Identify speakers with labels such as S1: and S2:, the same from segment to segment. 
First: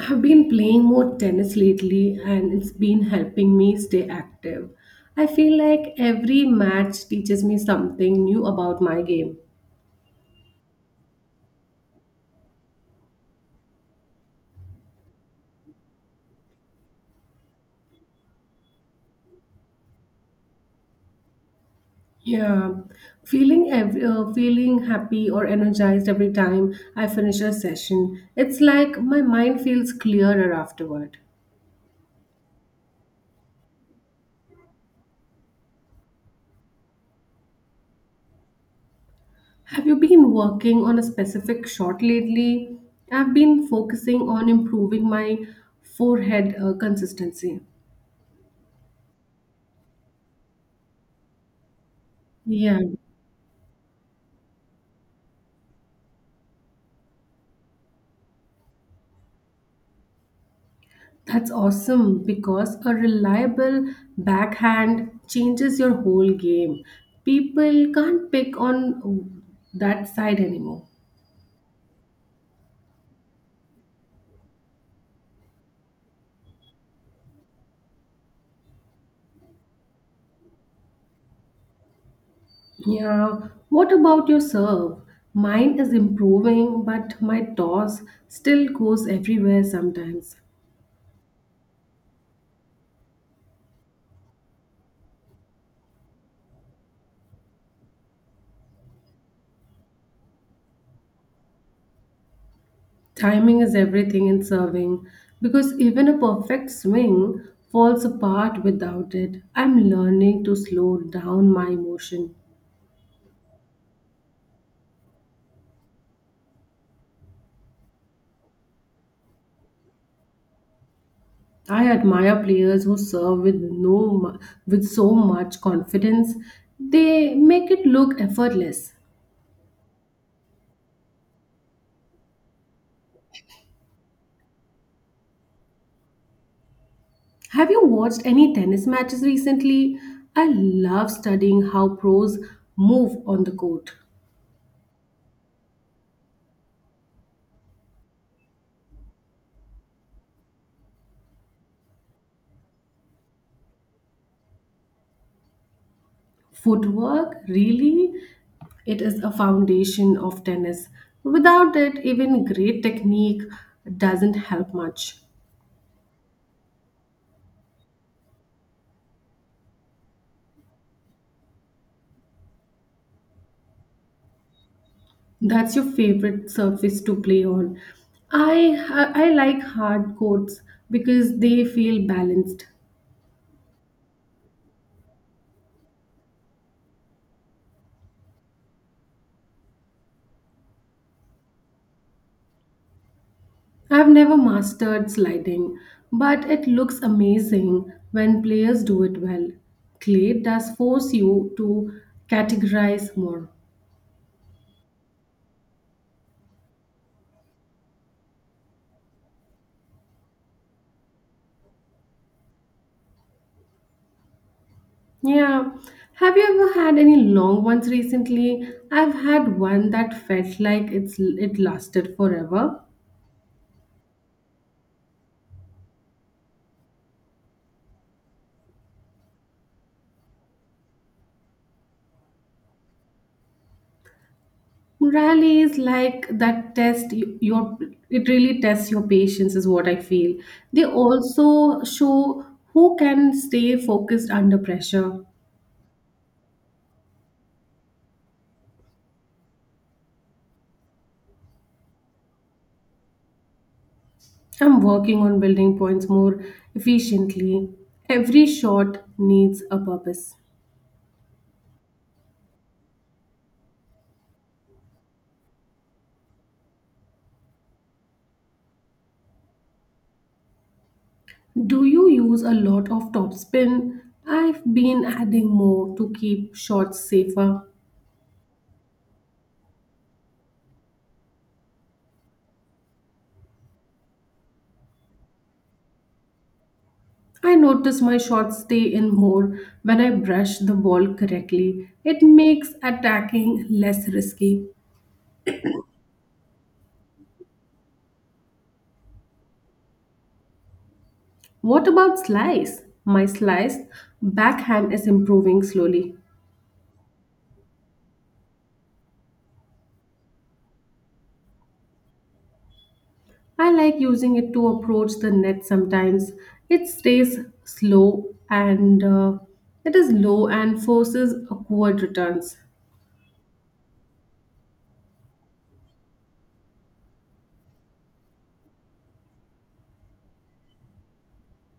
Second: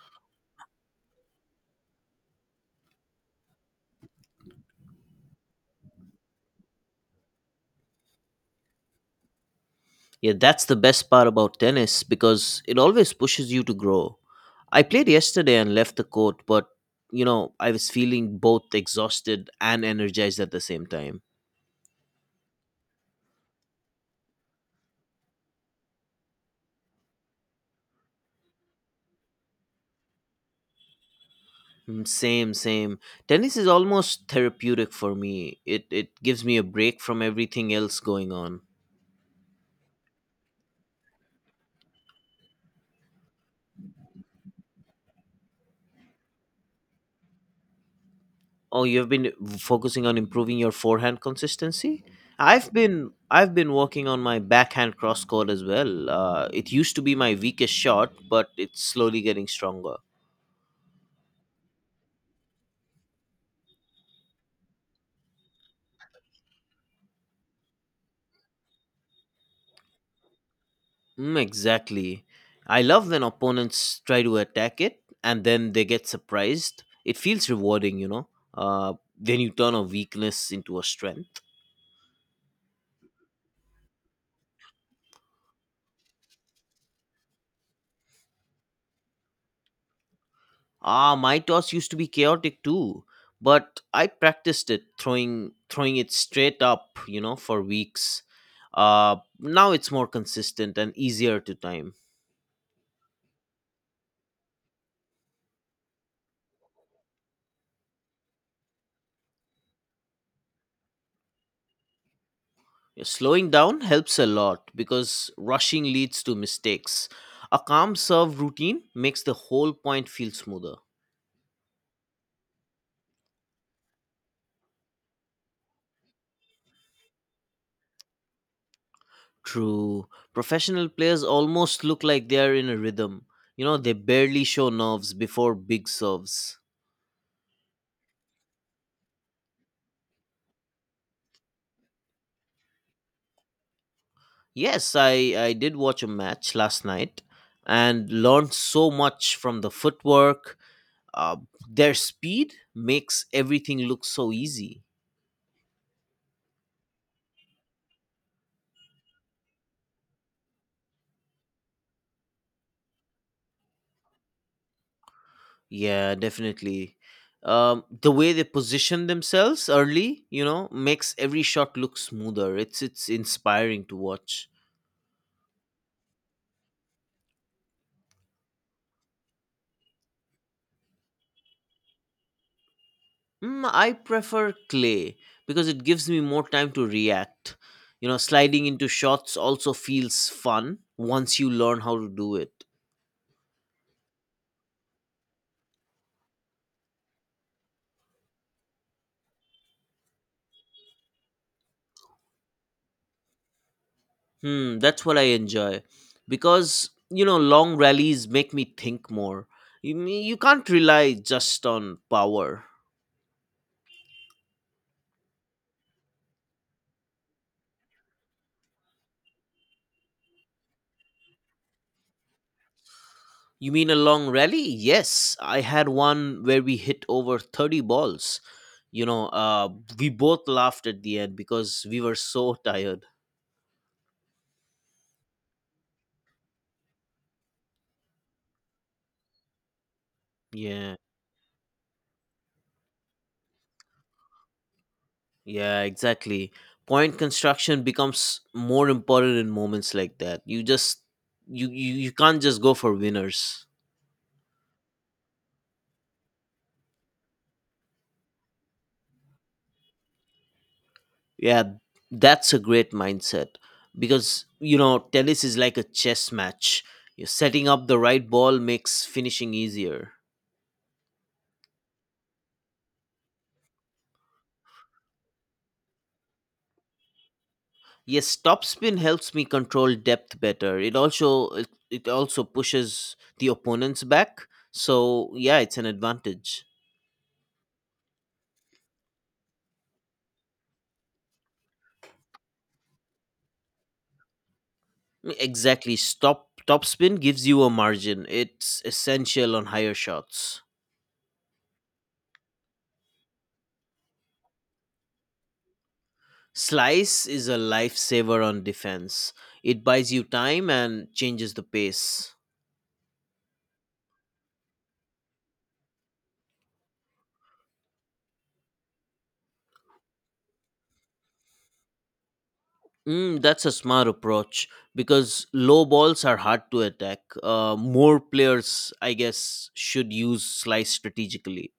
S1: I've been playing more tennis lately and it's been helping me stay active. I feel like every match teaches me something new about my game.
S2: Yeah, that's the best part about tennis because it always pushes you to grow. I played yesterday and left the court, but I was feeling both exhausted and energized at the same time.
S1: Yeah, feeling happy or energized every time I finish a session. It's like my mind feels clearer afterward.
S2: Mm, same, same. Tennis is almost therapeutic for me. It gives me a break from everything else going on.
S1: Have you been working on a specific shot lately? I've been focusing on improving my forehead consistency.
S2: Oh, you've been focusing on improving your forehand consistency? I've
S1: Yeah.
S2: been I've been working on my backhand cross court as well. It used to be my weakest shot, but it's slowly getting stronger.
S1: That's awesome because a reliable backhand changes your whole game. People can't pick on that side anymore.
S2: Mm, exactly. I love when opponents try to attack it and then they get surprised. It feels rewarding. Then you turn a weakness into a strength.
S1: Yeah, what about your serve? Mine is improving, but my toss still goes everywhere sometimes.
S2: Ah, my toss used to be chaotic too, but I practiced it throwing it straight up, for weeks. Now it's more consistent and easier to time.
S1: Timing is everything in serving because even a perfect swing falls apart without it. I'm learning to slow down my emotion.
S2: Yeah, slowing down helps a lot because rushing leads to mistakes. A calm serve routine makes the whole point feel smoother.
S1: I admire players who serve with no mu- with so much confidence. They make it look effortless.
S2: True. Professional players almost look like they are in a rhythm. They barely show nerves before big serves.
S1: Have you watched any tennis matches recently? I love studying how pros move on the court.
S2: Yes, I did watch a match last night and learned so much from the footwork. Uh, their speed makes everything look so easy.
S1: Footwork, really, it is a foundation of tennis. Without it, even great technique doesn't help much.
S2: Yeah, definitely. The way they position themselves early, makes every shot look smoother. It's inspiring to watch.
S1: That's your favorite surface to play on. I like hard courts because they feel balanced.
S2: I prefer clay because it gives me more time to react. Sliding into shots also feels fun once you learn how to do it.
S1: I've never mastered sliding, but it looks amazing when players do it well. Clay does force you to categorize more.
S2: That's what I enjoy because long rallies make me think more. You mean you can't rely just on power.
S1: Yeah. Have you ever had any long ones recently? I've had one that felt like it lasted forever.
S2: You mean a long rally? Yes, I had one where we hit over 30 balls. You know, uh we both laughed at the end because we were so tired.
S1: Morale is like that test you- your it really tests your patience is what I feel. They
S2: Yeah.
S1: also show who can stay focused under pressure.
S2: Yeah, exactly. Point construction becomes more important in moments like that. You can't just go for winners.
S1: I'm working on building points more efficiently. Every shot needs a purpose.
S2: Yeah, that's a great mindset because tennis is like a chess match. You're setting up the right ball makes finishing easier.
S1: Do you use a lot of topspin? I've been adding more to keep shots safer.
S2: Yes, topspin helps me control depth better. It also pushes the opponents back. So yeah, it's an advantage.
S1: I notice my shots stay in more when I brush the ball correctly. It makes attacking less risky.
S2: Exactly. Stop topspin gives you a margin. It's essential on higher shots.
S1: What about slice? My slice backhand is improving slowly.
S2: Slice is a lifesaver on defense. It buys you time and changes the pace.
S1: I like using it to approach the net sometimes. It stays slow and it is low and forces awkward returns.
S2: That's a smart approach because low balls are hard to attack. More players, I guess, should use slice strategically.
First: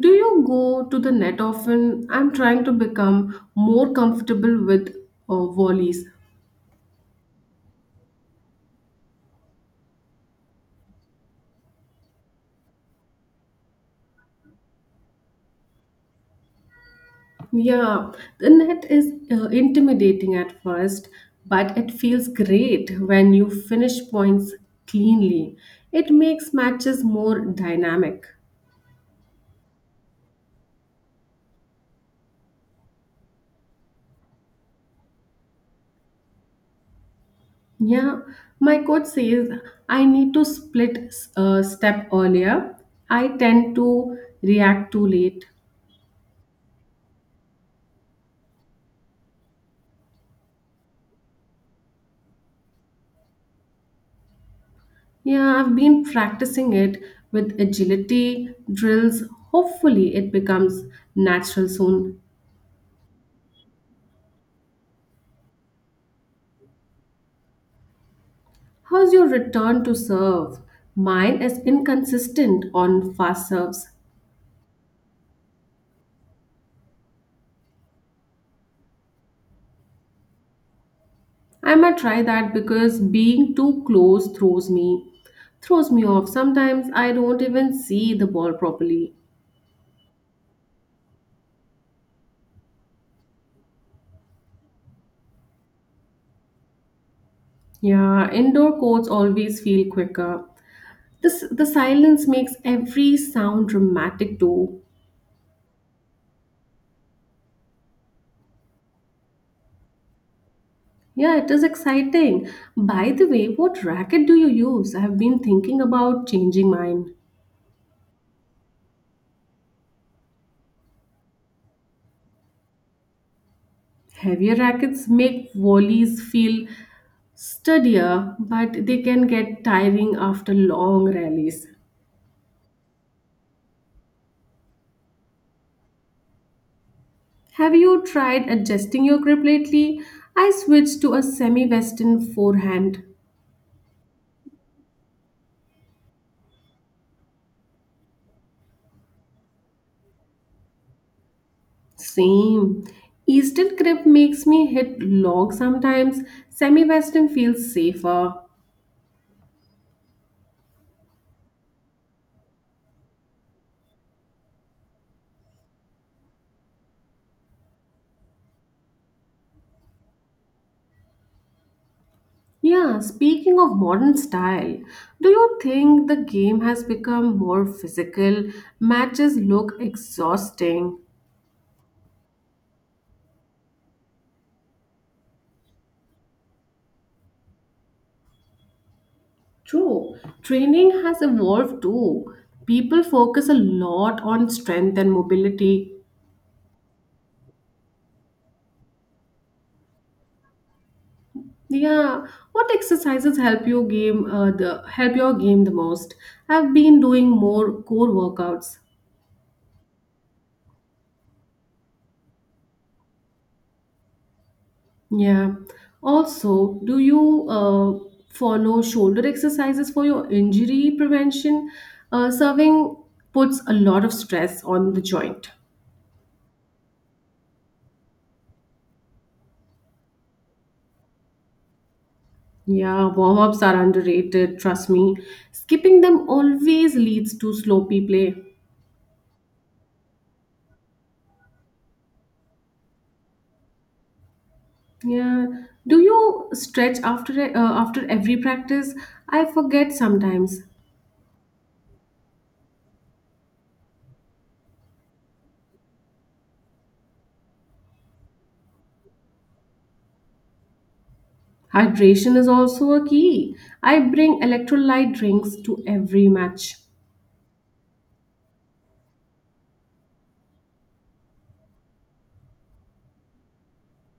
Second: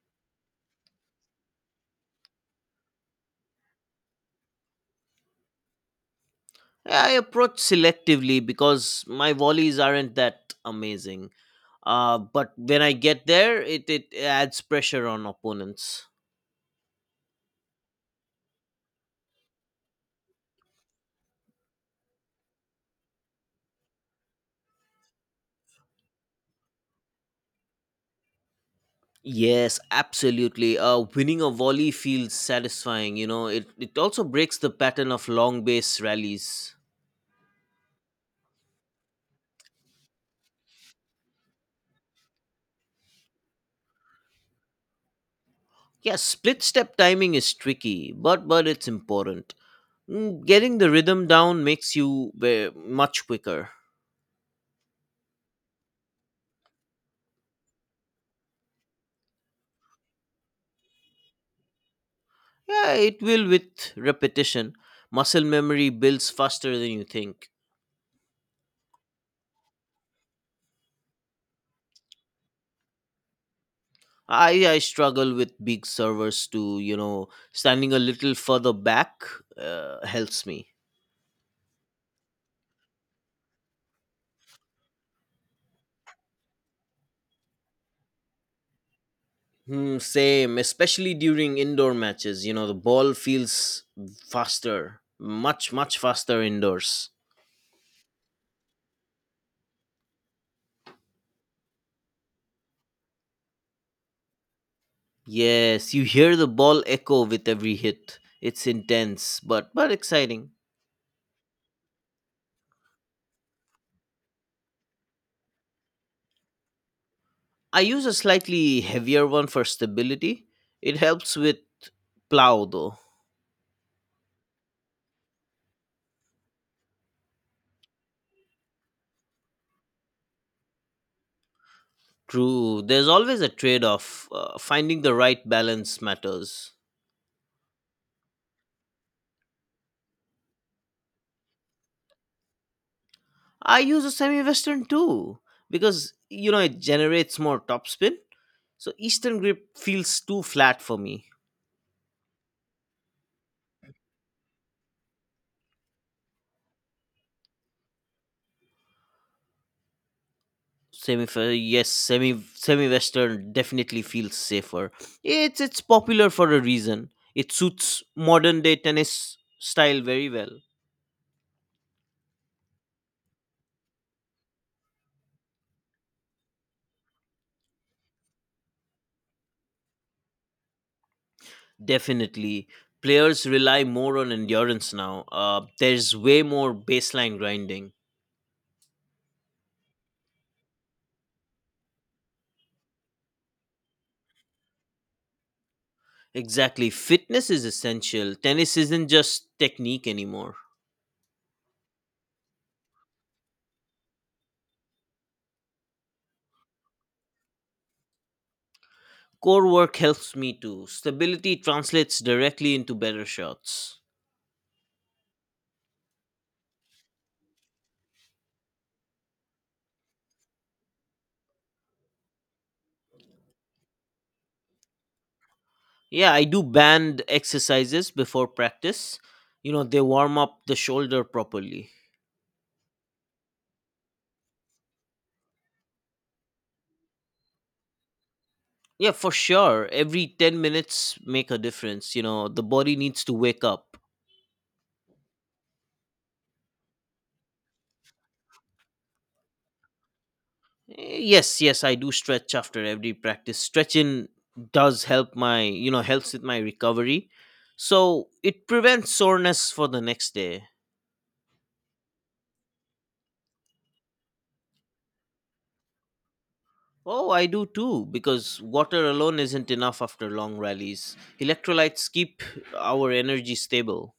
S1: Do you go to the net often? I'm trying to become more comfortable with volleys.
S2: I approach selectively because my volleys aren't that amazing. But when I get there, it adds pressure on opponents.
S1: Yeah, the net is intimidating at first, but it feels great when you finish points cleanly. It makes matches more dynamic.
S2: Yes, absolutely. Winning a volley feels satisfying. It also breaks the pattern of long base rallies.
S1: Yeah, my coach says I need to split step earlier. I tend to react too late.
S2: Yeah, split step timing is tricky, but it's important. Getting the rhythm down makes you much quicker.
S1: Yeah, I've been practicing it with agility drills. Hopefully, it becomes natural soon.
S2: Yeah, it will with repetition. Muscle memory builds faster than you think.
S1: How's your return to serve? Mine is inconsistent on fast serves.
S2: I struggle with big servers to, standing a little further back helps me.
S1: I might try that because being too close throws me off. Sometimes I don't even see the ball properly.
S2: Hmm, same, especially during indoor matches. The ball feels faster, much, much faster indoors.
S1: Yeah, indoor courts always feel quicker. This the silence makes every sound dramatic too.
S2: Yes, you hear the ball echo with every hit. It's intense, but exciting.
S1: Yeah, it is exciting. By the way, what racket do you use? I have been thinking about changing mine.
S2: I use a slightly heavier one for stability. It helps with plow though.
S1: Heavier rackets make volleys feel studier, but they can get tiring after long rallies.
S2: True, there's always a trade off. Finding the right balance matters.
S1: Have you tried adjusting your grip lately? I switched to a semi western forehand.
S2: I use a semi western too because it generates more topspin. So eastern grip feels too flat for me.
S1: Same. Eastern grip makes me hit log sometimes. Semi western feels safer.
S2: Semi yes, semi semi western definitely feels safer. It's popular for a reason. It suits modern day tennis style very well.
S1: Yeah, speaking of modern style, do you think the game has become more physical? Matches look exhausting.
S2: Definitely. Players rely more on endurance now. There's way more baseline grinding.
S1: True. Training has evolved too. People focus a lot on strength and mobility.
S2: Exactly. Fitness is essential. Tennis isn't just technique anymore.
S1: Yeah. What exercises help your game the most? I've been doing more core workouts.
S2: Core work helps me too. Stability translates directly into better shots.
S1: Yeah. Also, do you follow shoulder exercises for your injury prevention? Serving puts a lot of stress on the joint.
S2: Yeah, I do band exercises before practice. They warm up the shoulder properly.
S1: Yeah, warm ups are underrated, trust me. Skipping them always leads to sloppy play.
S2: Yeah, for sure. Every 10 minutes make a difference. The body needs to wake up.
S1: Yeah. Do you stretch after every practice? I forget sometimes.
S2: Yes, yes, I do stretch after every practice. Stretching does help my you know helps with my recovery, so it prevents soreness for the next day.
S1: Hydration is also a key. I bring electrolyte drinks to every match.
S2: Oh, I do too because water alone isn't enough after long rallies. Electrolytes keep our energy stable.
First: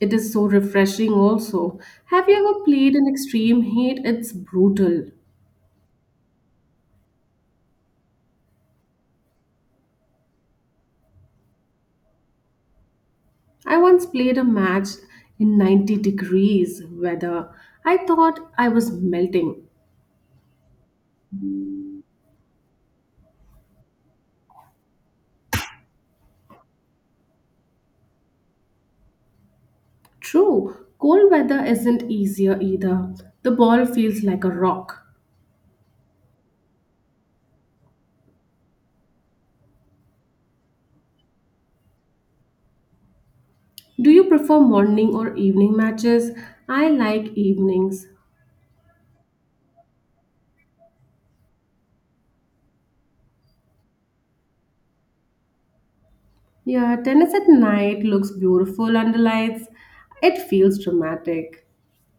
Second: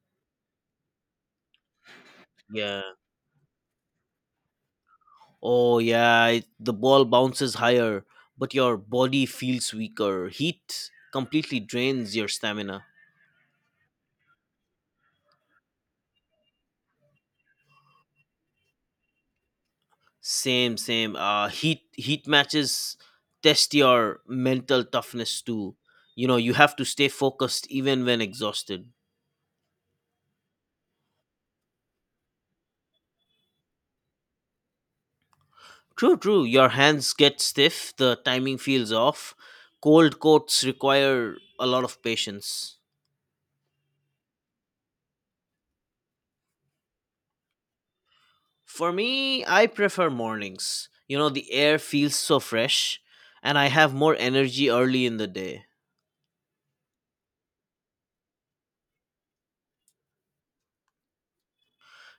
S1: It is so refreshing also. Have you ever
S2: Yeah.
S1: played in extreme heat? It's brutal.
S2: Oh yeah, the ball bounces higher, but your body feels weaker. Heat completely drains your stamina.
S1: I once played a match in 90 degrees weather. I thought I was melting.
S2: Same, same. Heat matches test your mental toughness too. You have to stay focused even when exhausted.
S1: True, cold weather isn't easier either. The ball feels like a rock.
S2: True, true. Your hands get stiff. The timing feels off. Cold coats require a lot of patience.
S1: Do you prefer morning or evening matches? I like evenings.
S2: For me, I prefer mornings. The air feels so fresh, and I have more energy early in the day.
S1: Yeah, tennis at night looks beautiful under lights. It feels dramatic.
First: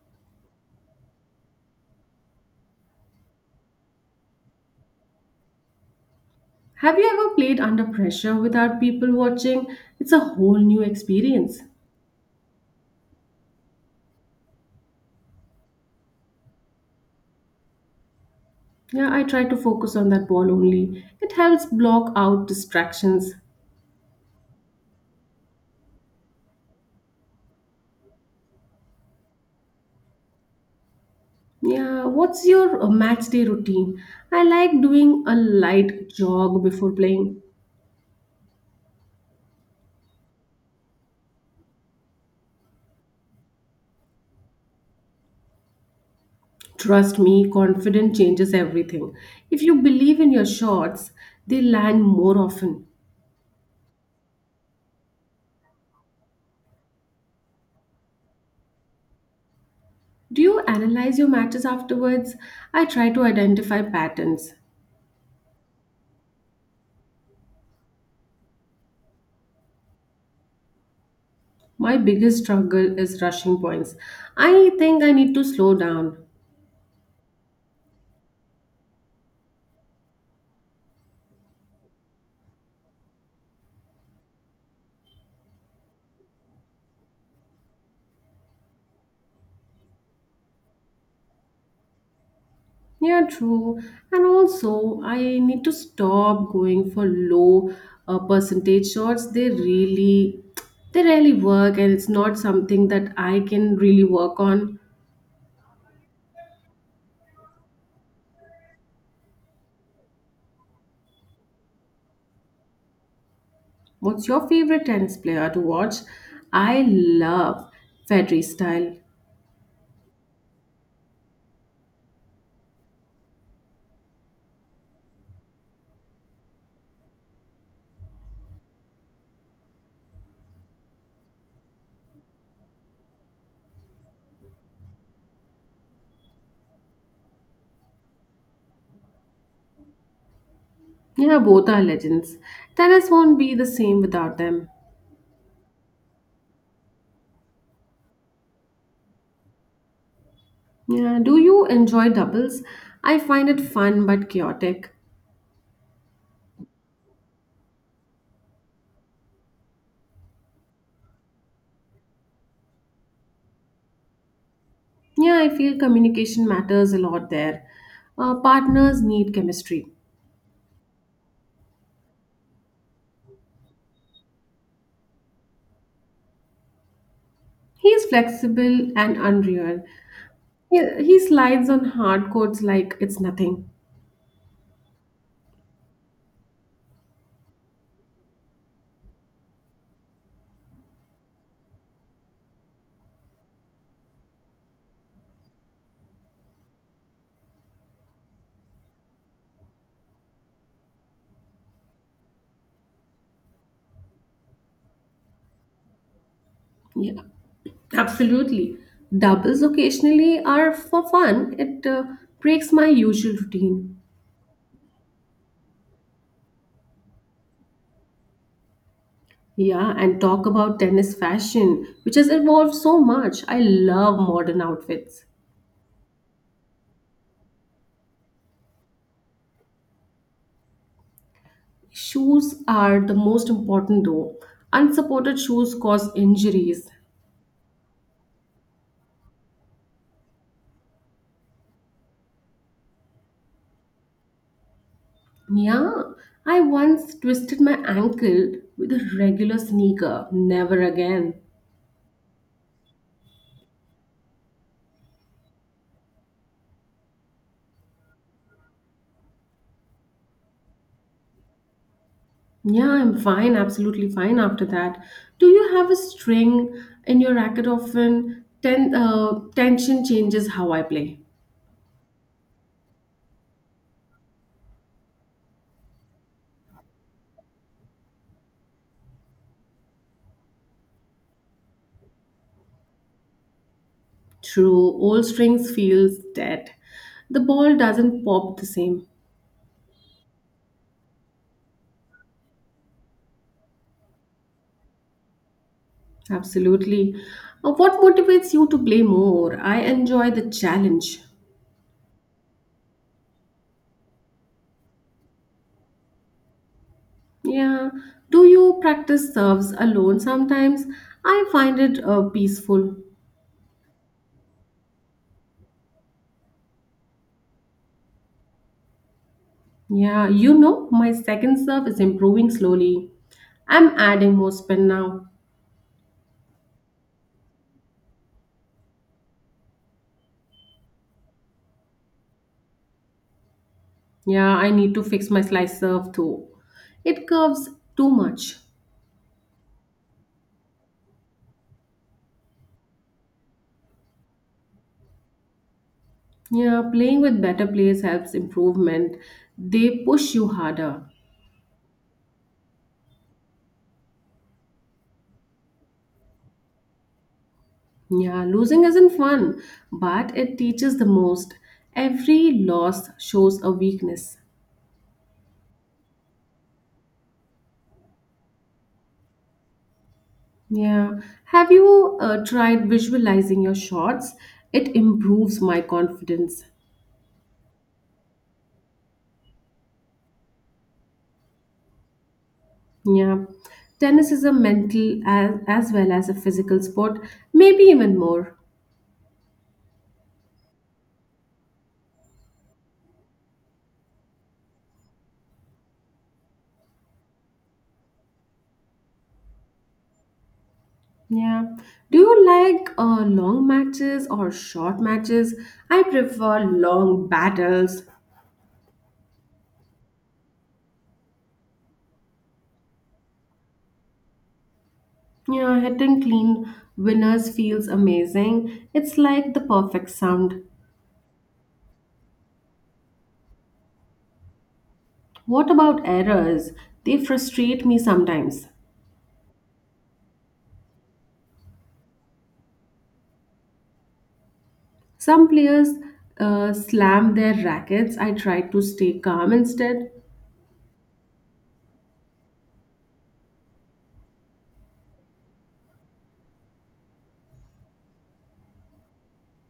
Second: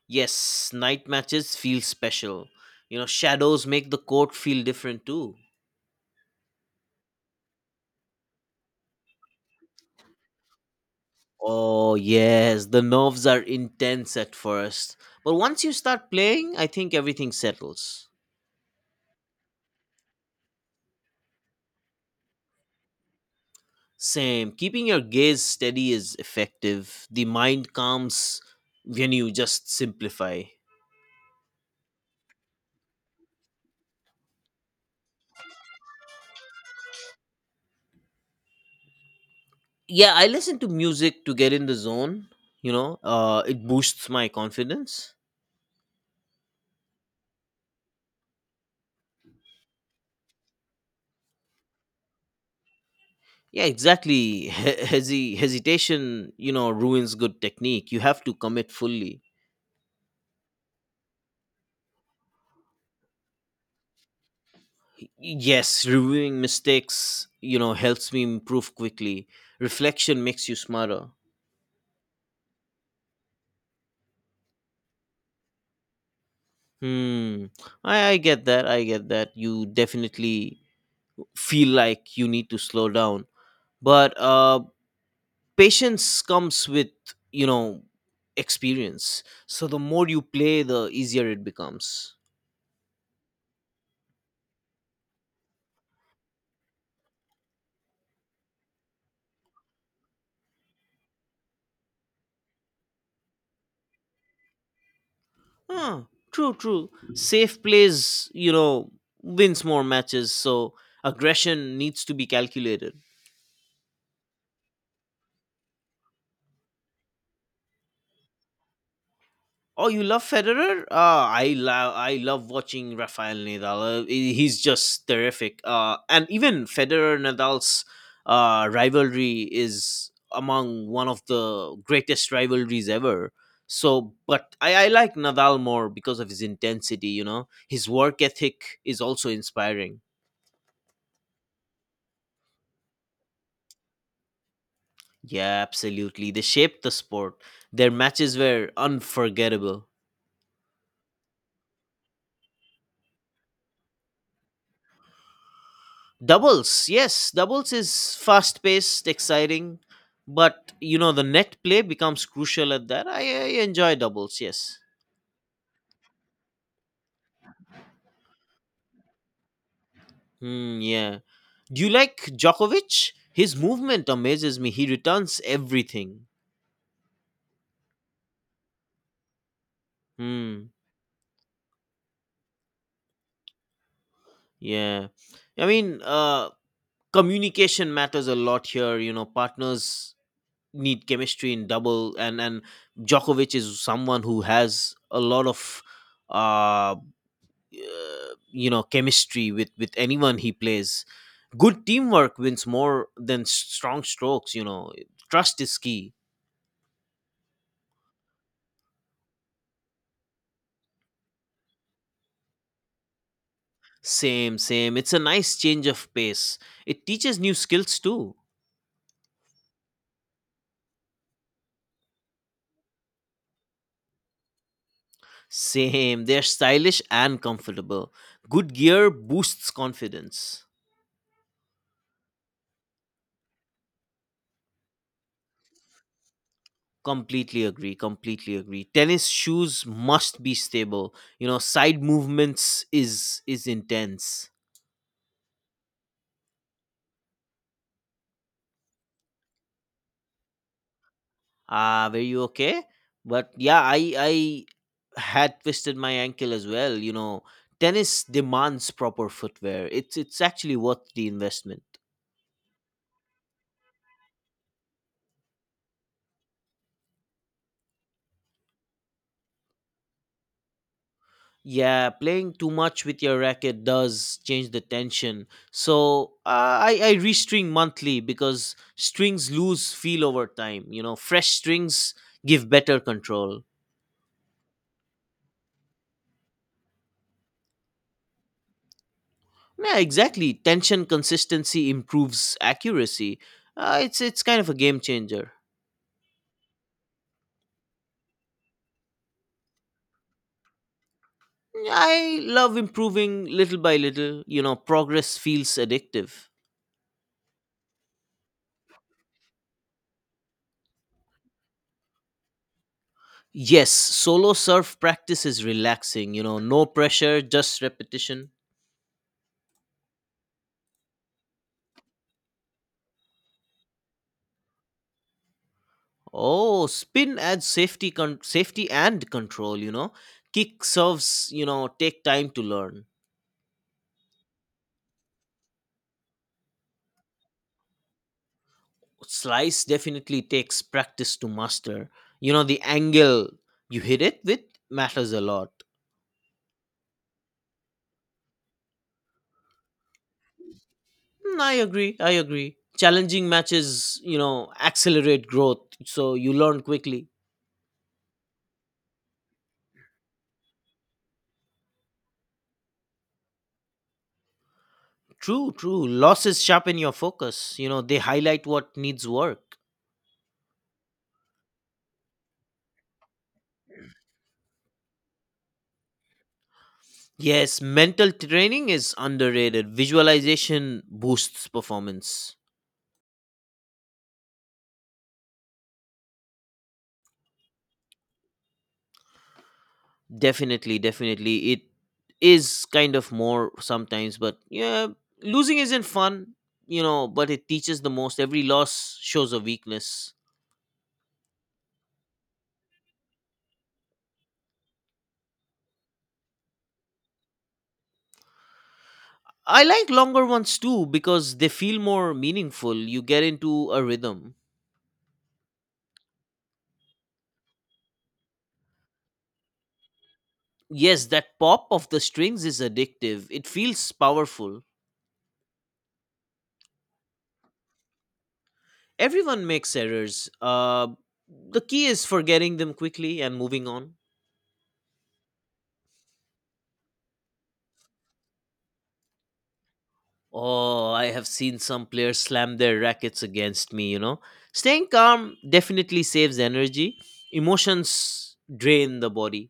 S2: Yes, night matches feel special. Shadows make the court feel different too.
S1: Have you ever played under pressure without people watching? It's a whole new experience.
S2: Oh, yes, the nerves are intense at first, but once you start playing, I think everything settles.
S1: Yeah, I try to focus on that ball only. It helps block out distractions.
S2: Same, keeping your gaze steady is effective. The mind calms when you just simplify.
S1: Yeah, what's your match day routine? I like doing a light jog before playing.
S2: Yeah, I listen to music to get in the zone, it boosts my confidence.
S1: Trust me, confidence changes everything. If you believe in your shots, they land more often.
S2: Yeah, exactly. Hesitation ruins good technique. You have to commit fully.
S1: Do you analyze your matches afterwards? I try to identify patterns.
S2: Yes, reviewing mistakes, helps me improve quickly. Reflection makes you smarter.
S1: My biggest struggle is rushing points. I think I need to slow down.
S2: Hmm. I get that. I get that. You definitely feel like you need to slow down. But patience comes with, you know, experience. So the more you play, the easier it becomes.
S1: Yeah, true. And also, I need to stop going for low percentage shots. They really work, and it's not something that I can really work on.
S2: Huh. True, true. Safe plays wins more matches. So aggression needs to be calculated.
S1: What's your favorite tennis player to watch? I love Federer style.
S2: Oh, you love Federer? I love watching Rafael Nadal. He's just terrific. And even Federer Nadal's rivalry is among one of the greatest rivalries ever. So, but I like Nadal more because of his intensity. His work ethic is also inspiring.
S1: Yeah, both are legends. Tennis won't be the same without them.
S2: Yeah, absolutely. They shaped the sport. Their matches were unforgettable.
S1: Yeah, do you enjoy doubles? I find it fun but chaotic.
S2: Doubles, yes, doubles is fast paced, exciting, but the net play becomes crucial at that. I enjoy doubles, yes.
S1: Yeah, I feel communication matters a lot there. Partners need chemistry.
S2: Hmm, yeah. Do you like Djokovic? His movement amazes me. He returns everything.
S1: He's flexible and unreal.
S2: Hmm,
S1: He slides on hard codes like it's nothing.
S2: yeah. I mean, communication matters a lot here. Partners need chemistry in double, and Djokovic is someone who has a lot of uh chemistry with anyone he plays. Good teamwork wins more than strong strokes. Trust is key.
S1: Yeah, absolutely. Doubles occasionally are for fun. It breaks my usual routine.
S2: Same, same. It's a nice change of pace. It teaches new skills too.
S1: Yeah, and talk about tennis fashion, which has evolved so much. I love modern outfits.
S2: Same, they're stylish and comfortable. Good gear boosts confidence.
S1: Shoes are the most important though. Unsupported shoes cause injuries.
S2: Completely agree, completely agree. Tennis shoes must be stable. Side movements is intense.
S1: Yeah, I once twisted my ankle with a regular sneaker. Never again.
S2: Were you okay? But yeah, I had twisted my ankle as well. Tennis demands proper footwear. It's actually worth the investment.
S1: Yeah, I'm fine, absolutely fine after that. Do you have a string in your racket often? Tension changes how I play.
S2: Yeah, playing too much with your racket does change the tension, so I restring monthly because strings lose feel over time. Fresh strings give better control.
S1: True, old strings feels dead. The ball doesn't pop the same.
S2: Yeah, exactly. Tension consistency improves accuracy. It's kind of a game changer.
S1: Absolutely. What motivates you to play more? I enjoy the challenge.
S2: I love improving little by little. Progress feels addictive.
S1: Yeah. Do you practice serves alone sometimes? I find it peaceful.
S2: Yes, solo surf practice is relaxing. No pressure, just repetition.
S1: Yeah, my second serve is improving slowly. I'm adding more spin now.
S2: Oh, spin adds safety and control. Kick serves. Take time to learn.
S1: Yeah, I need to fix my slice serve too. It curves too much.
S2: Slice definitely takes practice to master. The angle you hit it with matters a lot.
S1: Yeah, playing with better players helps improvement. They push you harder.
S2: I agree. I agree. Challenging matches, accelerate growth, so you learn quickly.
S1: Yeah, losing isn't fun, but it teaches the most. Every loss shows a weakness.
S2: True, true. Losses sharpen your focus. They highlight what needs work.
S1: Yeah. Have you tried visualizing your shots? It improves my confidence.
S2: Yes, mental training is underrated. Visualization boosts performance.
S1: Yeah. Tennis is a mental as well as a physical sport, maybe even more.
S2: Definitely, definitely. It is kind of more sometimes, but yeah, losing isn't fun, but it teaches the most. Every loss shows a weakness.
S1: Yeah. Do you like long matches or short matches? I prefer long battles.
S2: I like longer ones too because they feel more meaningful. You get into a rhythm.
S1: Yeah, hitting clean winners feels amazing. It's like the perfect sound.
S2: Yes, that pop of the strings is addictive. It feels powerful.
S1: What about errors? They frustrate me sometimes.
S2: Everyone makes errors. The key is forgetting them quickly and moving on.
S1: Some players slam their rackets. I try to stay calm instead.
S2: Oh, I have seen some players slam their rackets against me. Staying calm definitely saves energy. Emotions drain the body.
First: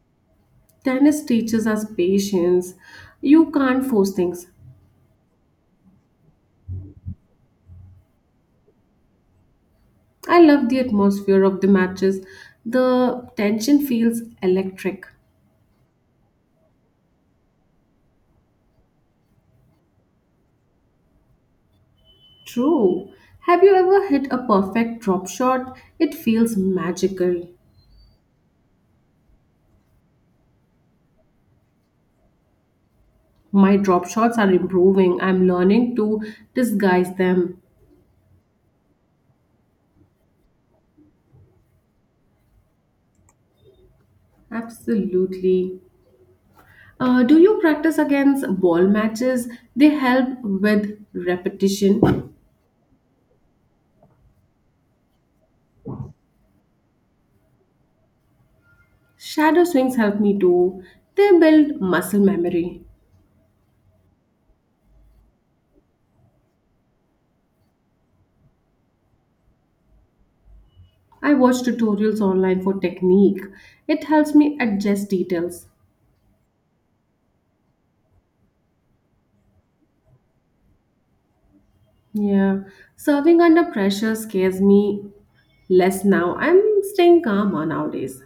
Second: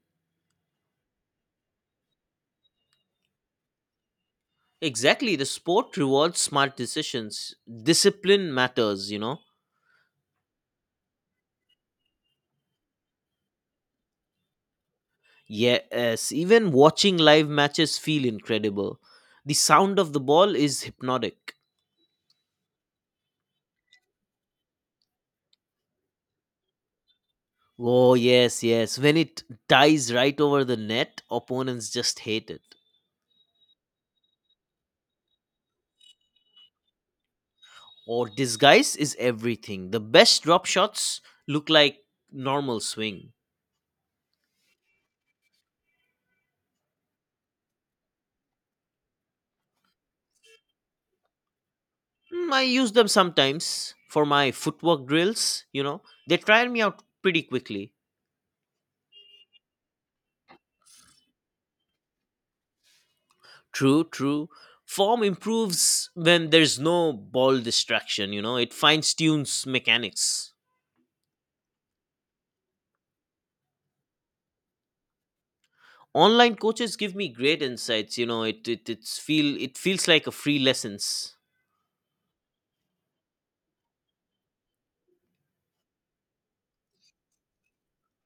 S1: Tennis teaches us patience. You can't force things.
S2: Exactly. The sport rewards smart decisions. Discipline matters.
S1: I love the atmosphere of the matches. The tension feels electric.
S2: Yes, even watching live matches feel incredible. The sound of the ball is hypnotic.
S1: True. Have you ever hit a perfect drop shot? It feels magical.
S2: Oh, yes, yes. When it dies right over the net, opponents just hate it.
S1: My drop shots are improving. I'm learning to disguise them.
S2: Or disguise is everything. The best drop shots look like normal swing.
S1: Absolutely. Do you practice against ball matches? They help with repetition.
S2: I use them sometimes for my footwork drills. They tire me out pretty quickly.
S1: Shadow swings help me too. They build muscle memory.
S2: True, true. Form improves when there's no ball distraction. It fines tunes mechanics.
S1: I watch tutorials online for technique. It helps me adjust details.
S2: Online coaches give me great insights. It feels like a free lessons.
S1: Yeah, serving under pressure scares me less now. I'm staying calmer nowadays.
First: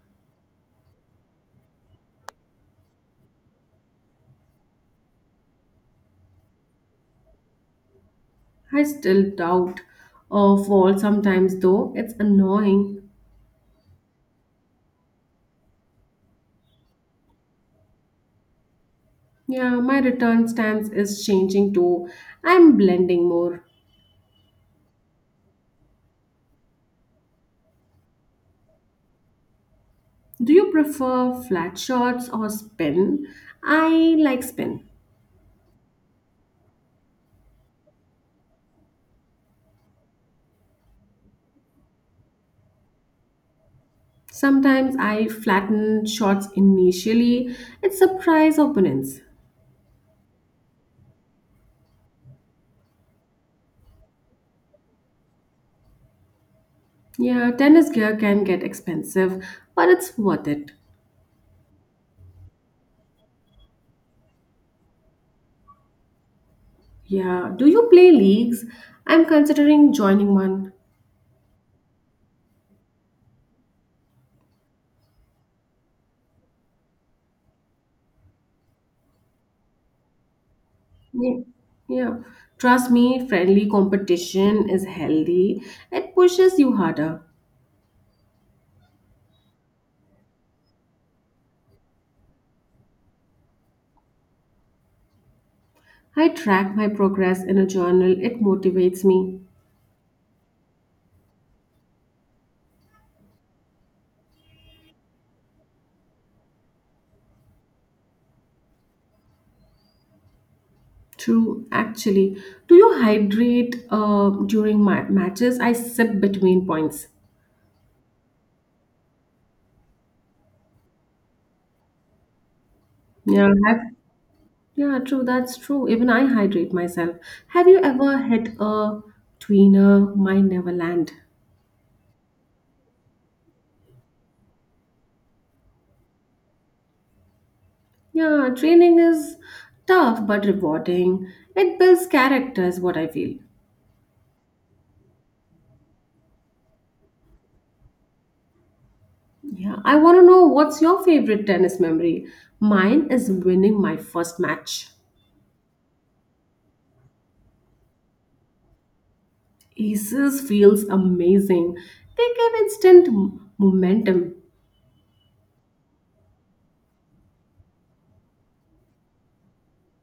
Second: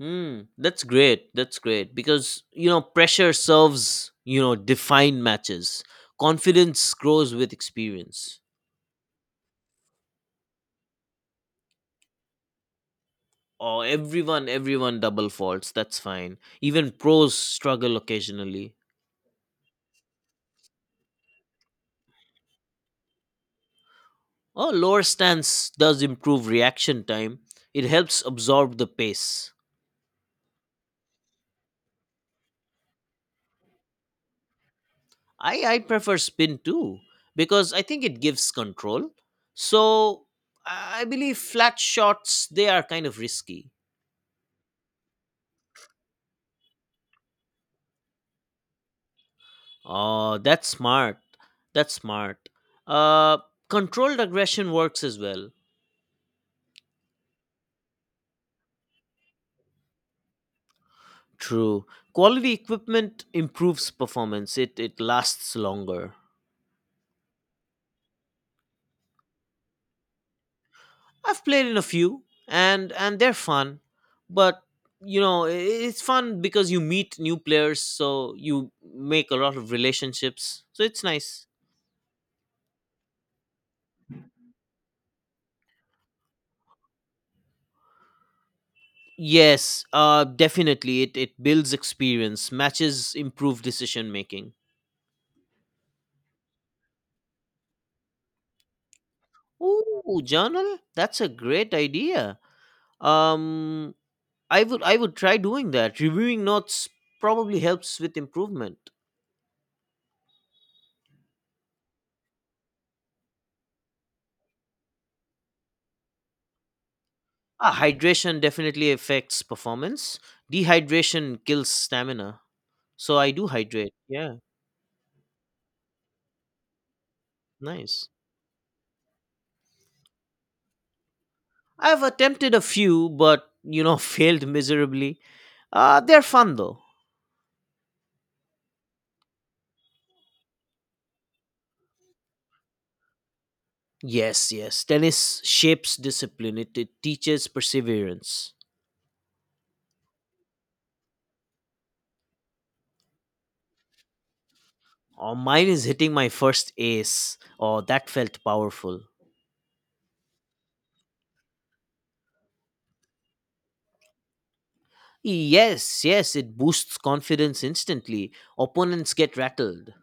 S2: That's great. That's great because pressure serves defined matches. Confidence grows with experience.
S1: I still doubt or fall sometimes, though it's annoying.
S2: Oh, everyone double faults. That's fine. Even pros struggle occasionally.
S1: Yeah, my return stance is changing too. I'm blending more.
S2: Oh, lower stance does improve reaction time. It helps absorb the pace.
S1: Do you prefer flat shots or spin? I like spin.
S2: I prefer spin too because I think it gives control. So I I believe flat shots they are kind of risky.
S1: Sometimes I flatten shots initially. It surprise opponents.
S2: Oh, that's smart. That's smart. Uh, Controlled aggression works as well.
S1: Yeah, tennis gear can get expensive, but it's worth it.
S2: True. Quality equipment improves performance. It lasts longer.
S1: Yeah. Do you play leagues? I'm considering joining one.
S2: I've played in a few, and they're fun, but you know, it's fun because you meet new players, so you make a lot of relationships. So it's
S1: Yeah.
S2: nice.
S1: Yeah. Trust me, friendly competition is healthy. It pushes you harder.
S2: Yes, definitely. It builds experience, matches improve decision making.
S1: I track my progress in a journal. It motivates me.
S2: Ooh, journal? That's a great idea. Um, I would try doing that. Reviewing notes probably helps with improvement.
S1: True, actually. Do you hydrate during matches? I sip between points.
S2: Ah, hydration definitely affects performance. Dehydration kills stamina. So I do
S1: Yeah,
S2: hydrate. Yeah,
S1: yeah, true. That's true. Even I hydrate myself. Have you
S2: nice.
S1: ever hit a tweener? Mine never land.
S2: I've attempted a few, but you know, failed miserably. They're fun though.
S1: Yeah, training is tough but rewarding. It builds character, is what I feel.
S2: Yes, yes. Tennis shapes discipline. It teaches perseverance.
S1: Yeah, I want to know what's your favorite tennis memory? Mine is winning my first match.
S2: Oh, mine is hitting my first ace. Oh, that felt powerful.
S1: Aces feels amazing. They give instant momentum.
S2: Yes, yes, it boosts confidence instantly. Opponents get rattled.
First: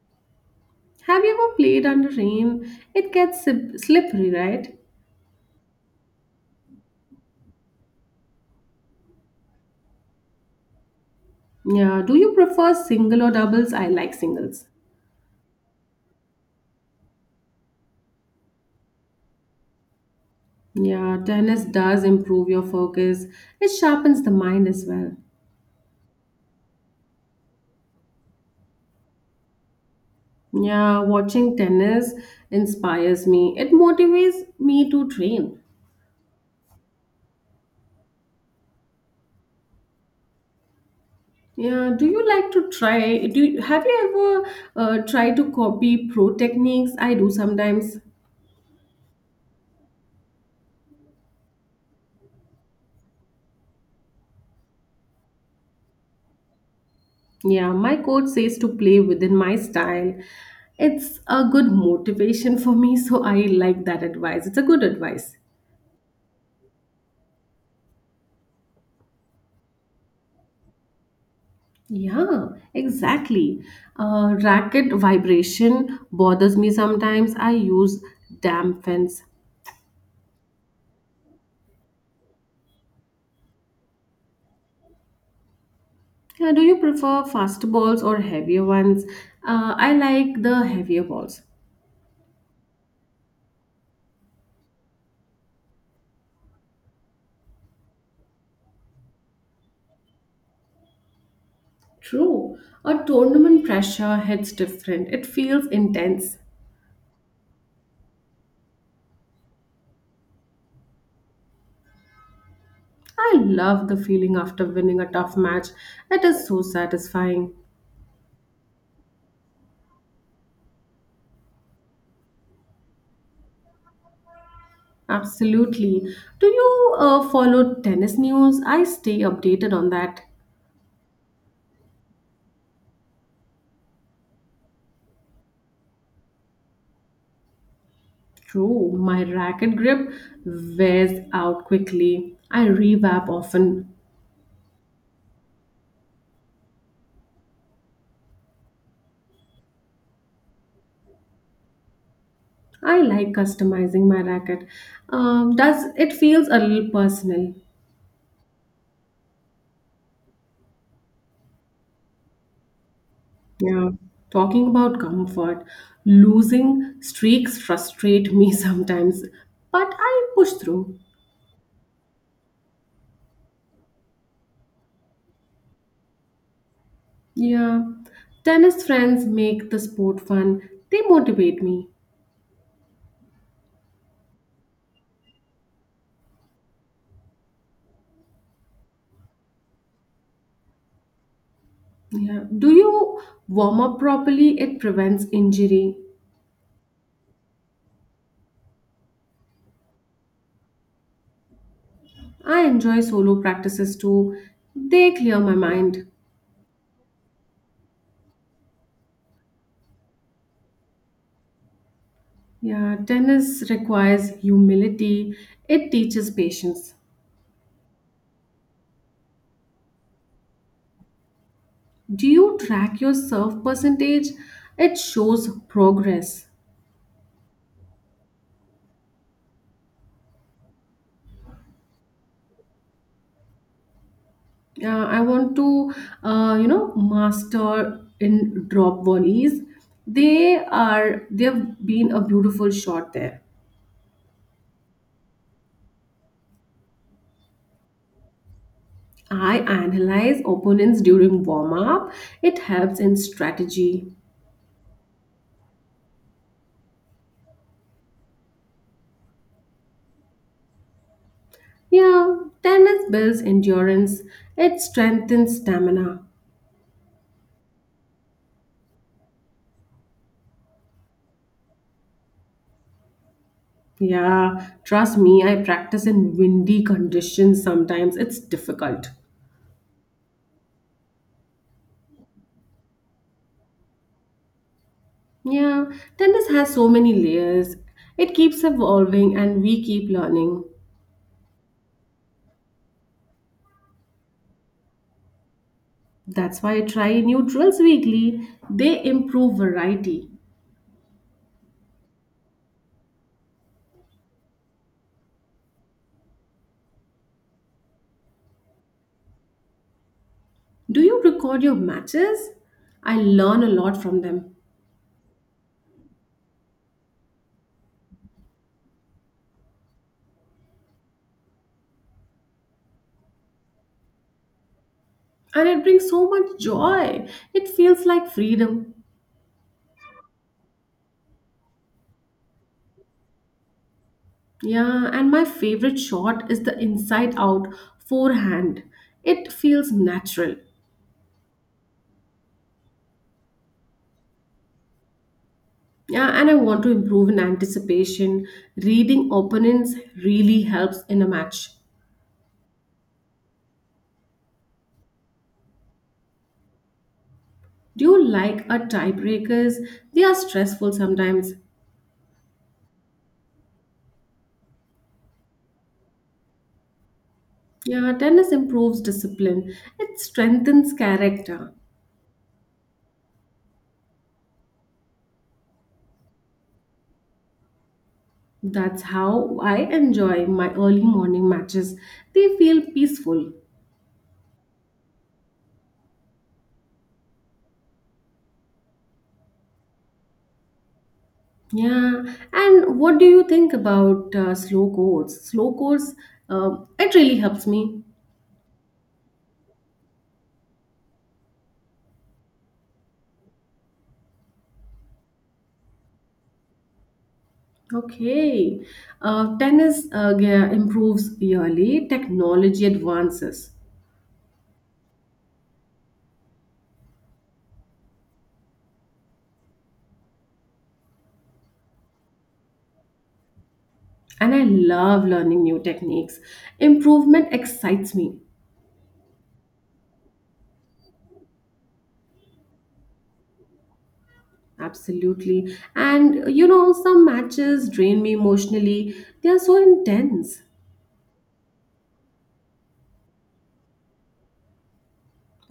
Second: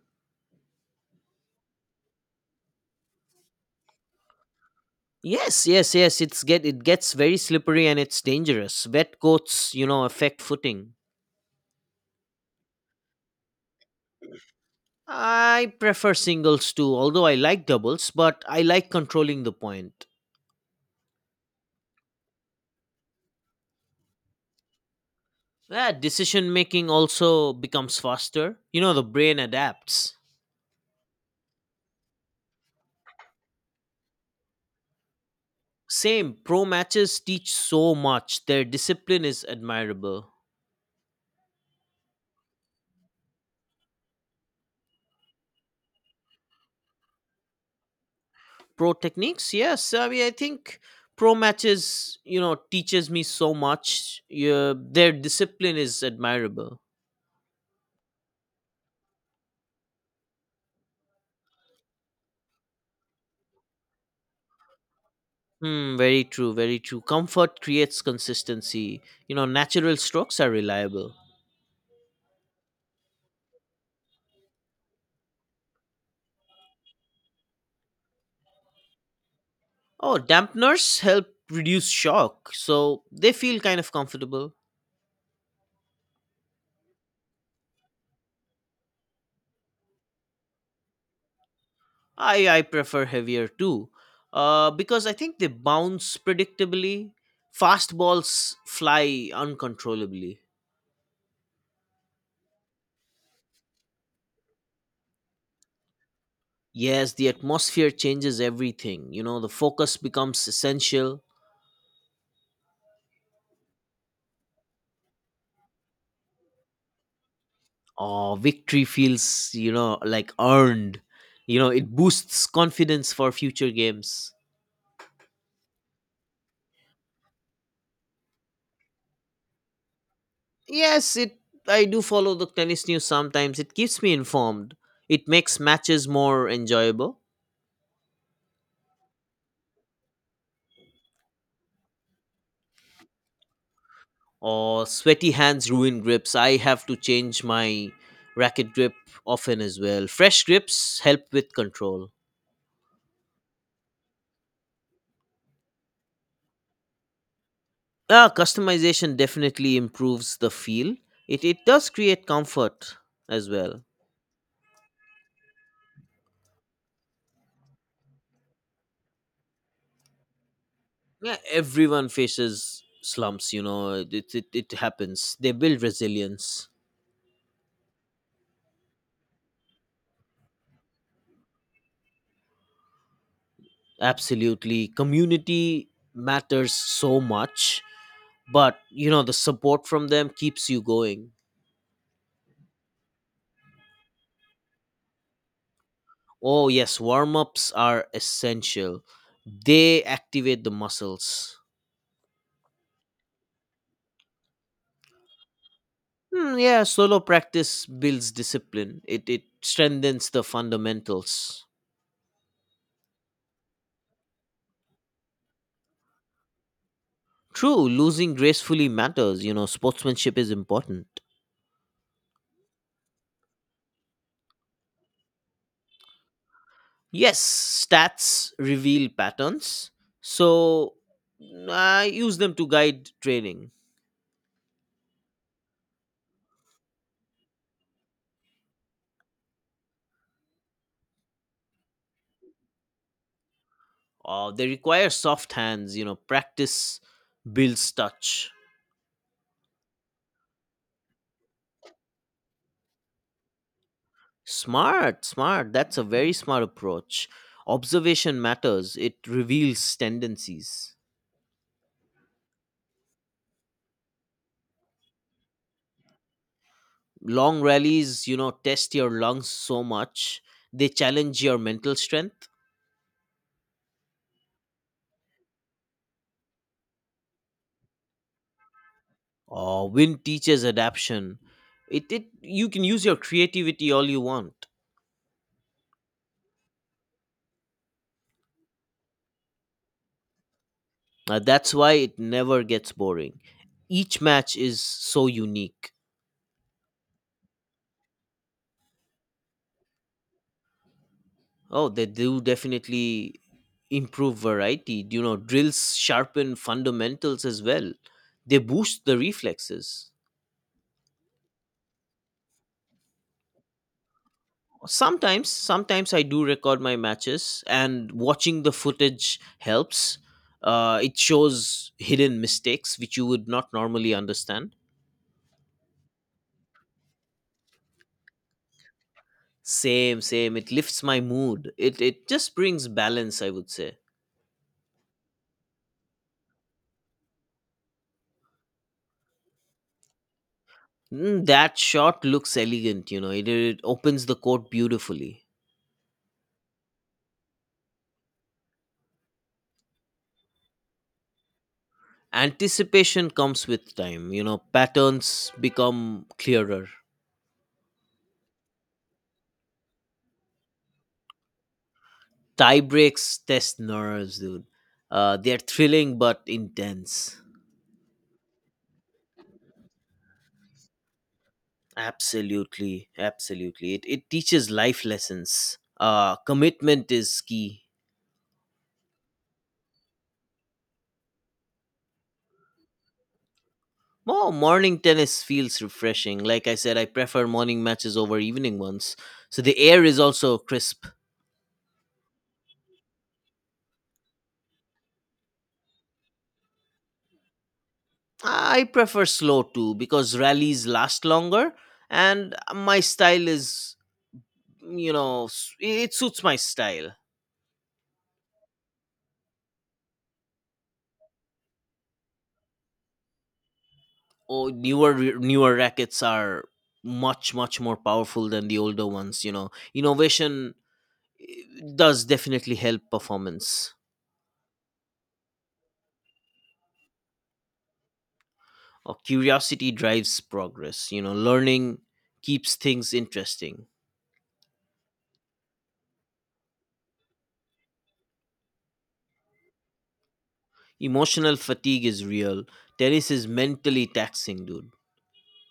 S1: Have you ever played under rain? It gets slippery, right?
S2: Yes, yes, yes, it gets very slippery and it's dangerous. Wet coats, you know, affect footing.
S1: Yeah. Do you prefer single or doubles? I like singles.
S2: I prefer singles too, although I like doubles, but I like controlling the point.
S1: Yeah, tennis does improve your focus. It sharpens the mind as well.
S2: Yeah, decision making also becomes faster. You know, the brain adapts.
S1: Yeah, watching tennis inspires me. It motivates me to train.
S2: Same, pro matches teach so much. Their discipline is admirable.
S1: Yeah, do you like to try? Have you ever tried to copy pro techniques? I do sometimes.
S2: Pro techniques, yes, I mean, I think pro matches, you know, teaches me so much, yeah, their discipline is admirable.
S1: Yeah, my coach says to play within my style. It's a good motivation for me, so I like that advice. It's a good advice.
S2: Hmm, very true, very true. Comfort creates consistency. You know, natural strokes are reliable.
S1: Yeah, exactly. Racket vibration bothers me sometimes. I use dampens.
S2: Oh, dampeners help reduce shock, so they feel kind of comfortable.
S1: Yeah, do you prefer faster balls or heavier ones? I like the heavier balls.
S2: I prefer heavier too, because I think they bounce predictably. Fast balls fly uncontrollably.
S1: True. A tournament pressure hits different. It feels intense.
S2: Yes, the atmosphere changes everything. You know, the focus becomes essential.
S1: I love the feeling after winning a tough match. It is so satisfying.
S2: Oh, victory feels, you know, like earned. You know, it boosts confidence for future games.
S1: Absolutely. Do you follow tennis news? I stay updated on that.
S2: Yes, it I do follow the tennis news sometimes. It keeps me informed. It makes matches more enjoyable.
S1: True, my racket grip wears out quickly. I revamp often.
S2: Or sweaty hands ruin grips. I have to change my racket grip often as well. Fresh grips help with control.
S1: I like customizing my racket. Does it feels a little personal?
S2: Yeah, customization definitely improves the feel. It does create comfort as well.
S1: Yeah. Talking about comfort, losing streaks frustrate me sometimes, but I push through.
S2: Yeah, everyone faces slumps, you know, it happens. They build resilience.
S1: Yeah, tennis friends make the sport fun. They motivate me.
S2: Absolutely. Community matters so much, but you know, the support from them keeps you going.
S1: Yeah. Do you warm up properly? It prevents injury.
S2: Oh yes, warm-ups are essential. They activate the muscles.
S1: I enjoy solo practices too. They clear my mind.
S2: Hmm, yeah, solo practice builds discipline. It strengthens the fundamentals.
S1: Yeah, tennis requires humility. It teaches patience.
S2: True, losing gracefully matters. You know, sportsmanship is important.
S1: Do you track your serve percentage? It shows progress.
S2: Yes, stats reveal patterns, so I use them to guide training.
S1: I want to, master in drop volleys. They've been a beautiful shot there.
S2: They require soft hands. You know, practice builds touch.
S1: I analyze opponents during warm up. It helps in strategy.
S2: Smart, smart. That's a very smart approach. Observation matters. It reveals tendencies.
S1: Yeah, tennis builds endurance. It strengthens stamina.
S2: Long rallies, you know, test your lungs so much. They challenge your mental strength,
S1: Yeah, trust me, I practice in windy conditions sometimes. It's difficult.
S2: or wind teaches adaption. It you can use your creativity all you want.
S1: Yeah, tennis has so many layers. It keeps evolving and we keep learning.
S2: That's why it never gets boring. Each match is so unique.
S1: That's why I try new drills weekly. They improve variety.
S2: Oh, they do definitely improve variety, you know. Drills sharpen fundamentals as well. They boost the reflexes.
S1: Do you record your matches? I learn a lot from them.
S2: Sometimes sometimes I do record my matches, and watching the footage helps. It shows hidden mistakes which you would not normally understand.
S1: And it brings so much joy. It feels like freedom.
S2: Same, same. It lifts my mood. It just brings balance, I would say.
S1: Yeah, and my favorite shot is the inside out forehand. It feels natural.
S2: Mm, that shot looks elegant, you know. It opens the court beautifully.
S1: Yeah, and I want to improve in anticipation. Reading opponents really helps in a match.
S2: Anticipation comes with time, you know. Patterns become clearer.
S1: Do you like a tiebreakers? They are stressful sometimes.
S2: Tie breaks test nerves, dude. They're thrilling but intense.
S1: Yeah, tennis improves discipline. It strengthens character.
S2: Absolutely, absolutely. It teaches life lessons. Commitment is key.
S1: That's how I enjoy my early morning matches. They feel peaceful.
S2: Oh, morning tennis feels refreshing. Like I said, I prefer morning matches over evening ones. So the air is also crisp.
S1: Yeah, and what do you think about slow courts? Slow courts, it really helps me.
S2: I prefer slow too because rallies last longer, and my style is, you know, it suits my style.
S1: Okay, tennis improves yearly. Technology advances,
S2: Oh, newer rackets are much more powerful than the older ones, you know. Innovation does definitely help performance.
S1: and I love learning new techniques. Improvement excites me.
S2: Or curiosity drives progress, you know, learning keeps things interesting.
S1: Absolutely. And you know, some matches drain me emotionally. They are so intense.
S2: Emotional fatigue is real. Tennis is mentally taxing, dude.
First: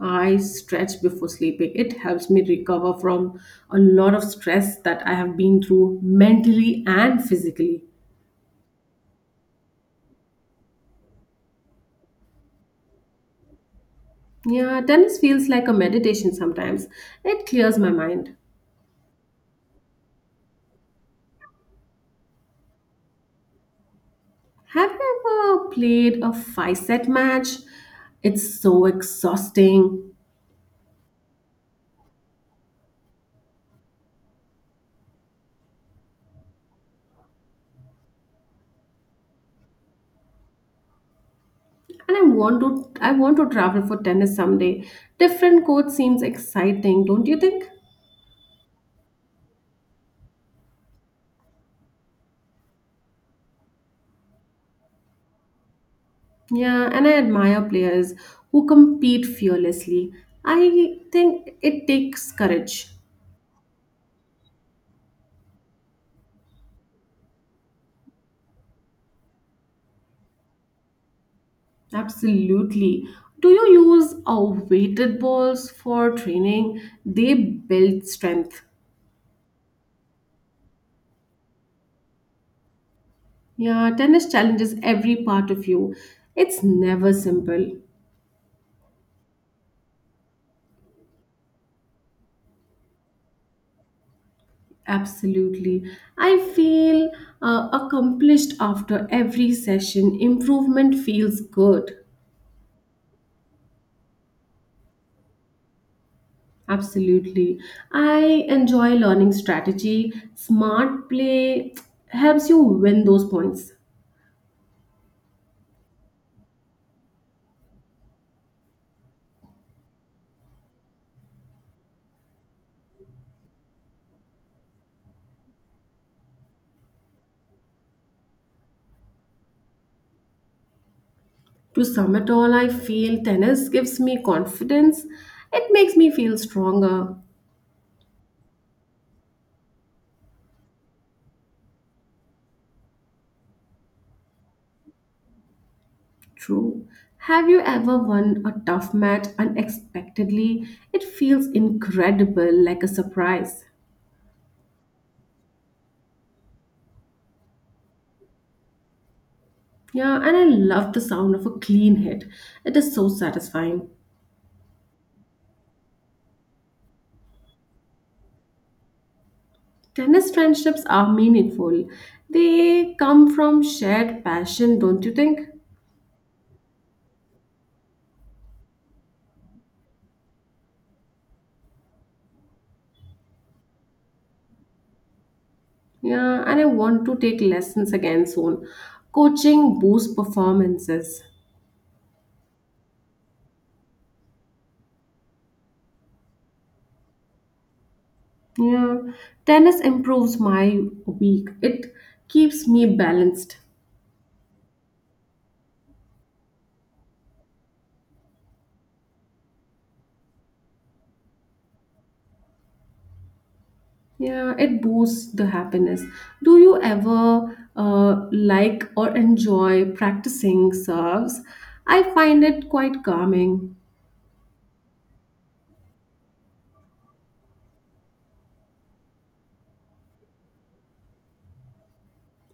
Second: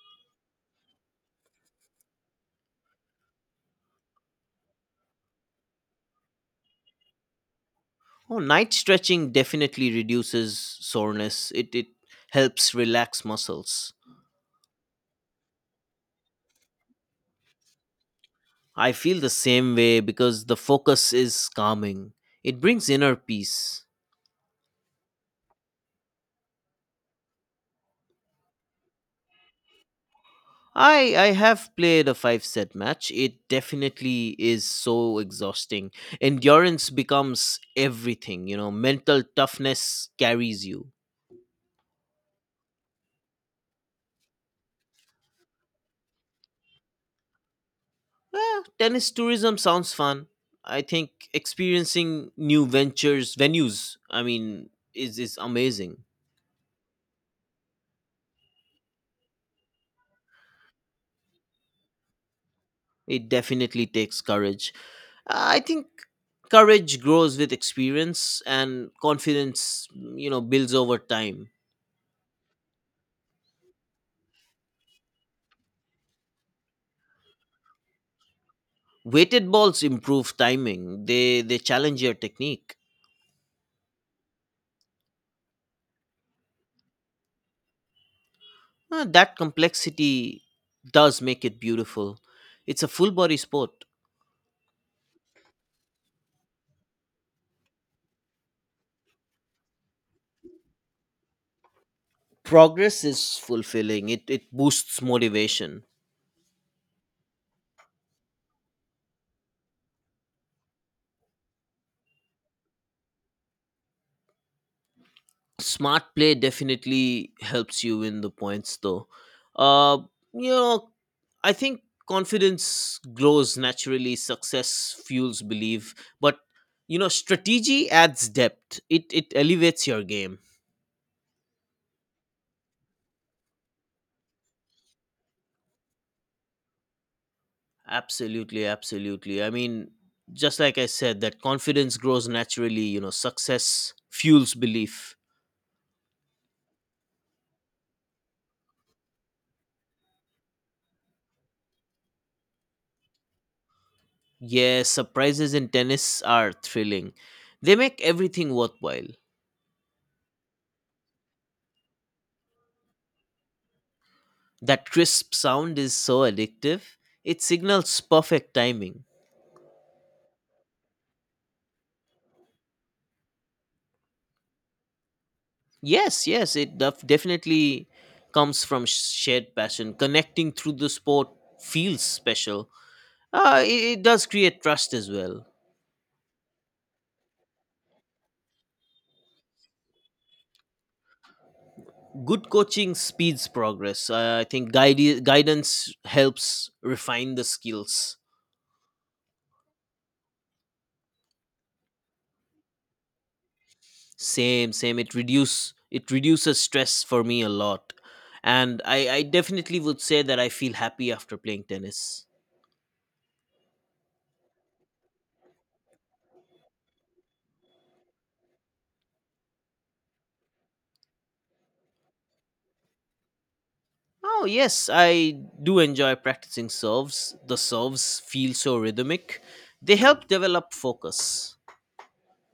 S1: I stretch before sleeping. It helps me recover from a lot of stress that I have been through mentally and physically.
S2: Oh, night stretching definitely reduces soreness. It helps relax muscles.
S1: Yeah, tennis feels like a meditation sometimes. It clears my mind.
S2: I feel the same way because the focus is calming. It brings inner peace.
S1: Have you ever played a five set match? It's so exhausting.
S2: I have played a 5 set match. It definitely is so exhausting. Endurance becomes everything, you know. Mental toughness carries you.
S1: And I want to travel for tennis someday. Different court seems exciting, don't you think?
S2: Eh, tennis tourism sounds fun. I think experiencing new ventures, venues, I mean, is amazing.
S1: Yeah, and I admire players who compete fearlessly. I think it takes courage.
S2: It definitely takes courage. I think courage grows with experience and confidence, you know, builds over time.
S1: Absolutely. Do you use weighted balls for training? They build strength.
S2: Weighted balls improve timing. They challenge your technique.
S1: Yeah, tennis challenges every part of you. It's never simple.
S2: That complexity does make it beautiful. It's a full body sport.
S1: Absolutely. I feel accomplished after every session. Improvement feels good.
S2: Progress is fulfilling. It boosts motivation.
S1: Absolutely. I enjoy learning strategy. Smart play helps you win those points.
S2: Smart play definitely helps you win the points though. uh you know, I think confidence grows naturally, success fuels belief, but you know, strategy adds depth. It elevates your game.
S1: To sum it all, I feel tennis gives me confidence. It makes me feel stronger.
S2: Absolutely, absolutely. I mean, just like I said, that confidence grows naturally, you know, success fuels belief.
S1: True. Have you ever won a tough match unexpectedly? It feels incredible, like a surprise.
S2: Yes, surprises in tennis are thrilling, they make everything worthwhile.
S1: Yeah, and I love the sound of a clean hit. It is so satisfying.
S2: That crisp sound is so addictive. It signals perfect timing.
S1: Tennis friendships are meaningful. They come from shared passion, don't you think?
S2: Yes, yes, it definitely comes from shared passion. Connecting through the sport feels special. It does create trust as well.
S1: Yeah, and I want to take lessons again soon. Coaching boosts performances.
S2: Good coaching speeds progress. I think guidance helps refine the skills.
S1: Yeah, tennis improves my week. It keeps me balanced.
S2: Same, same. It reduces stress for me a lot, and I definitely would say that I feel happy after playing tennis.
S1: Yeah, it boosts the happiness. Do you ever like or enjoy practicing serves? I find it quite calming.
S2: Oh, yes, I do enjoy practicing serves. The serves feel so rhythmic, they help develop focus.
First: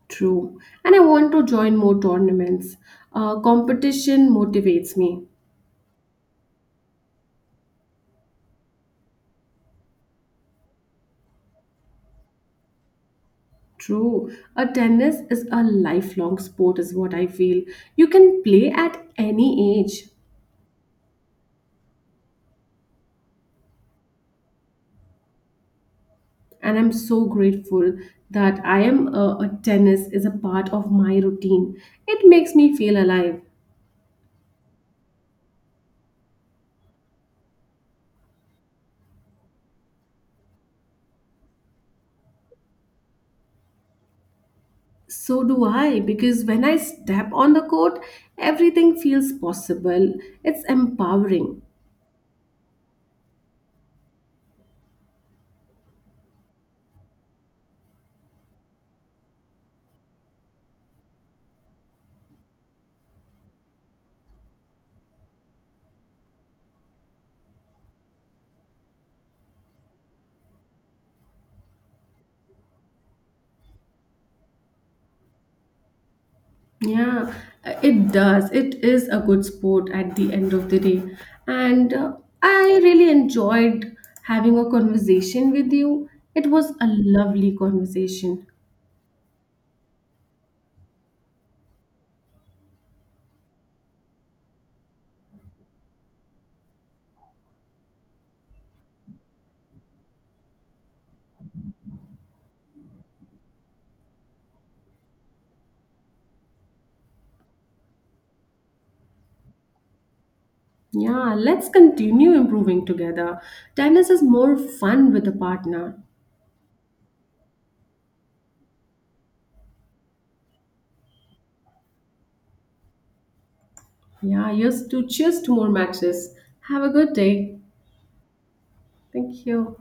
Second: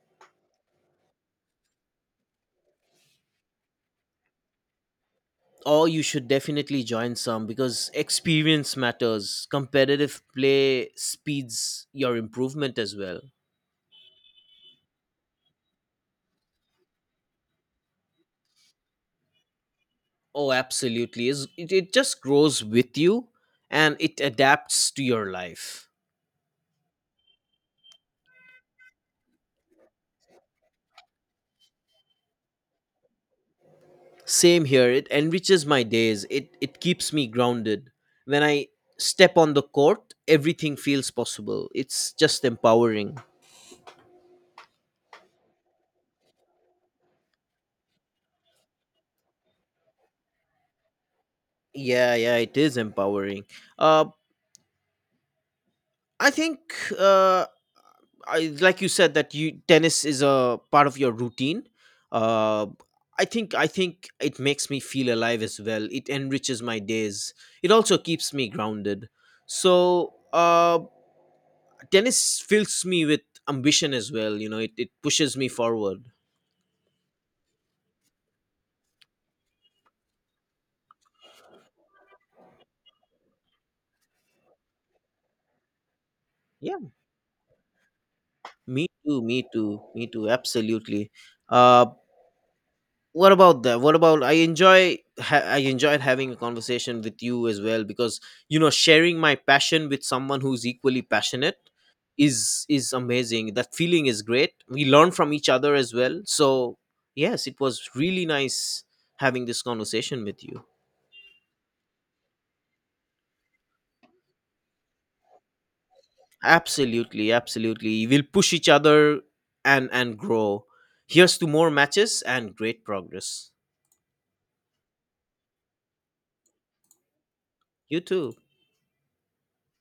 S1: True. And I want to join more tournaments. Competition motivates me.
S2: Or you should definitely join some because experience matters. Competitive play speeds your improvement as well.
S1: True. A tennis is a lifelong sport, is what I feel. You can play at any age.
S2: Oh, absolutely. Is It it just grows with you, and it adapts to your life.
S1: And I'm so grateful that I am a, tennis is a part of my routine. It makes me feel alive.
S2: Same here. It enriches my days. It keeps me grounded. When I step on the court, everything feels possible. It's just empowering.
S1: So do I, because when I step on the court, everything feels possible. It's empowering.
S2: Yeah, yeah, it is empowering. Uh, I think, uh, like you said, that you tennis is a part of your routine. Uh, I think it makes me feel alive as well. It enriches my days. It also keeps me grounded. So, tennis fills me with ambition as well, you know, it pushes me forward.
S1: Yeah, it does. It is a good sport at the end of the day. And I really enjoyed having a conversation with you. It was
S2: Yeah,
S1: a lovely conversation.
S2: me too, absolutely. uh what about that what about I enjoyed having a conversation with you as well, because you know, sharing my passion with someone who's equally passionate is amazing. That feeling is great, we learn from each other as well, so yes, it was really nice having this conversation with you.
S1: Yeah, let's continue improving together. Tennis is more fun with a partner.
S2: Absolutely, absolutely. We'll push each other and grow. Here's to more matches and great progress.
S1: Yeah, yes, to cheers to more matches. Have a good day.
S2: You too.
S1: Thank you.